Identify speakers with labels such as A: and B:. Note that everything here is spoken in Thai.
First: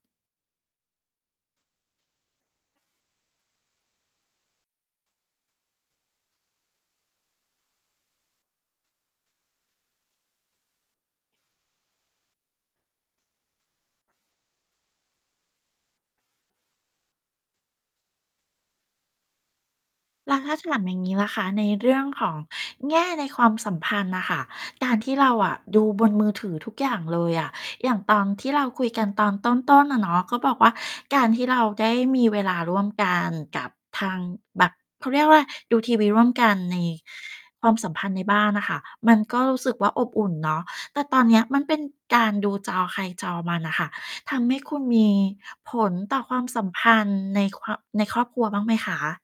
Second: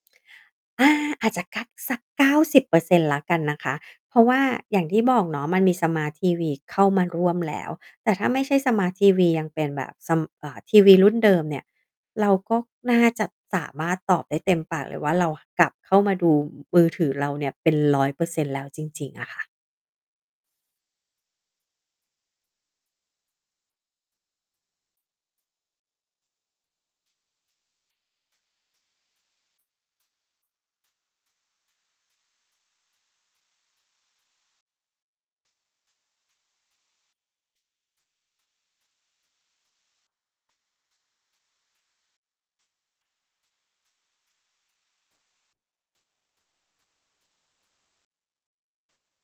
A: อา อาจจะกั๊กสัก 90% แล้วกันนะคะ เพราะว่าอย่างที่บอกเนาะ มันมีสมาร์ตทีวีเข้ามาร่วมแล้ว แต่ถ้าไม่ใช่สมาร์ตทีวียังเป็นแบบ ซัม เอ่อ ทีวีรุ่นเดิมเนี่ย เราก็น่าจะสามารถตอบได้เต็มปากเลยว่า เรากลับเข้ามาดูมือถือเราเนี่ยเป็น 100% แล้ว จริง ๆ อะค่ะ
B: แล้วถ้าถามอย่างนี้ล่ะคะ ในเรื่องของแง่ในความสัมพันธ์น่ะค่ะ การที่เราอะ ดูบนมือถือทุกอย่างเลยอะ อย่างตอนที่เราคุยกันตอนต้น ๆ อะเนาะ ก็บอกว่า การที่เราได้มีเวลาร่วมกันกับทางแบบ เขาเรียกว่าอะไร ดูทีวีร่วมกันใน ความสัมพันธ์ในบ้านน่ะค่ะ มันก็รู้สึกว่าอบอุ่นเนาะ แต่ตอนเนี้ย มันเป็นการดูจอใครจอมันน่ะค่ะ ทำให้คุณมีผลต่อความสัมพันธ์ในความ ในครอบครัวบ้างไหมคะ?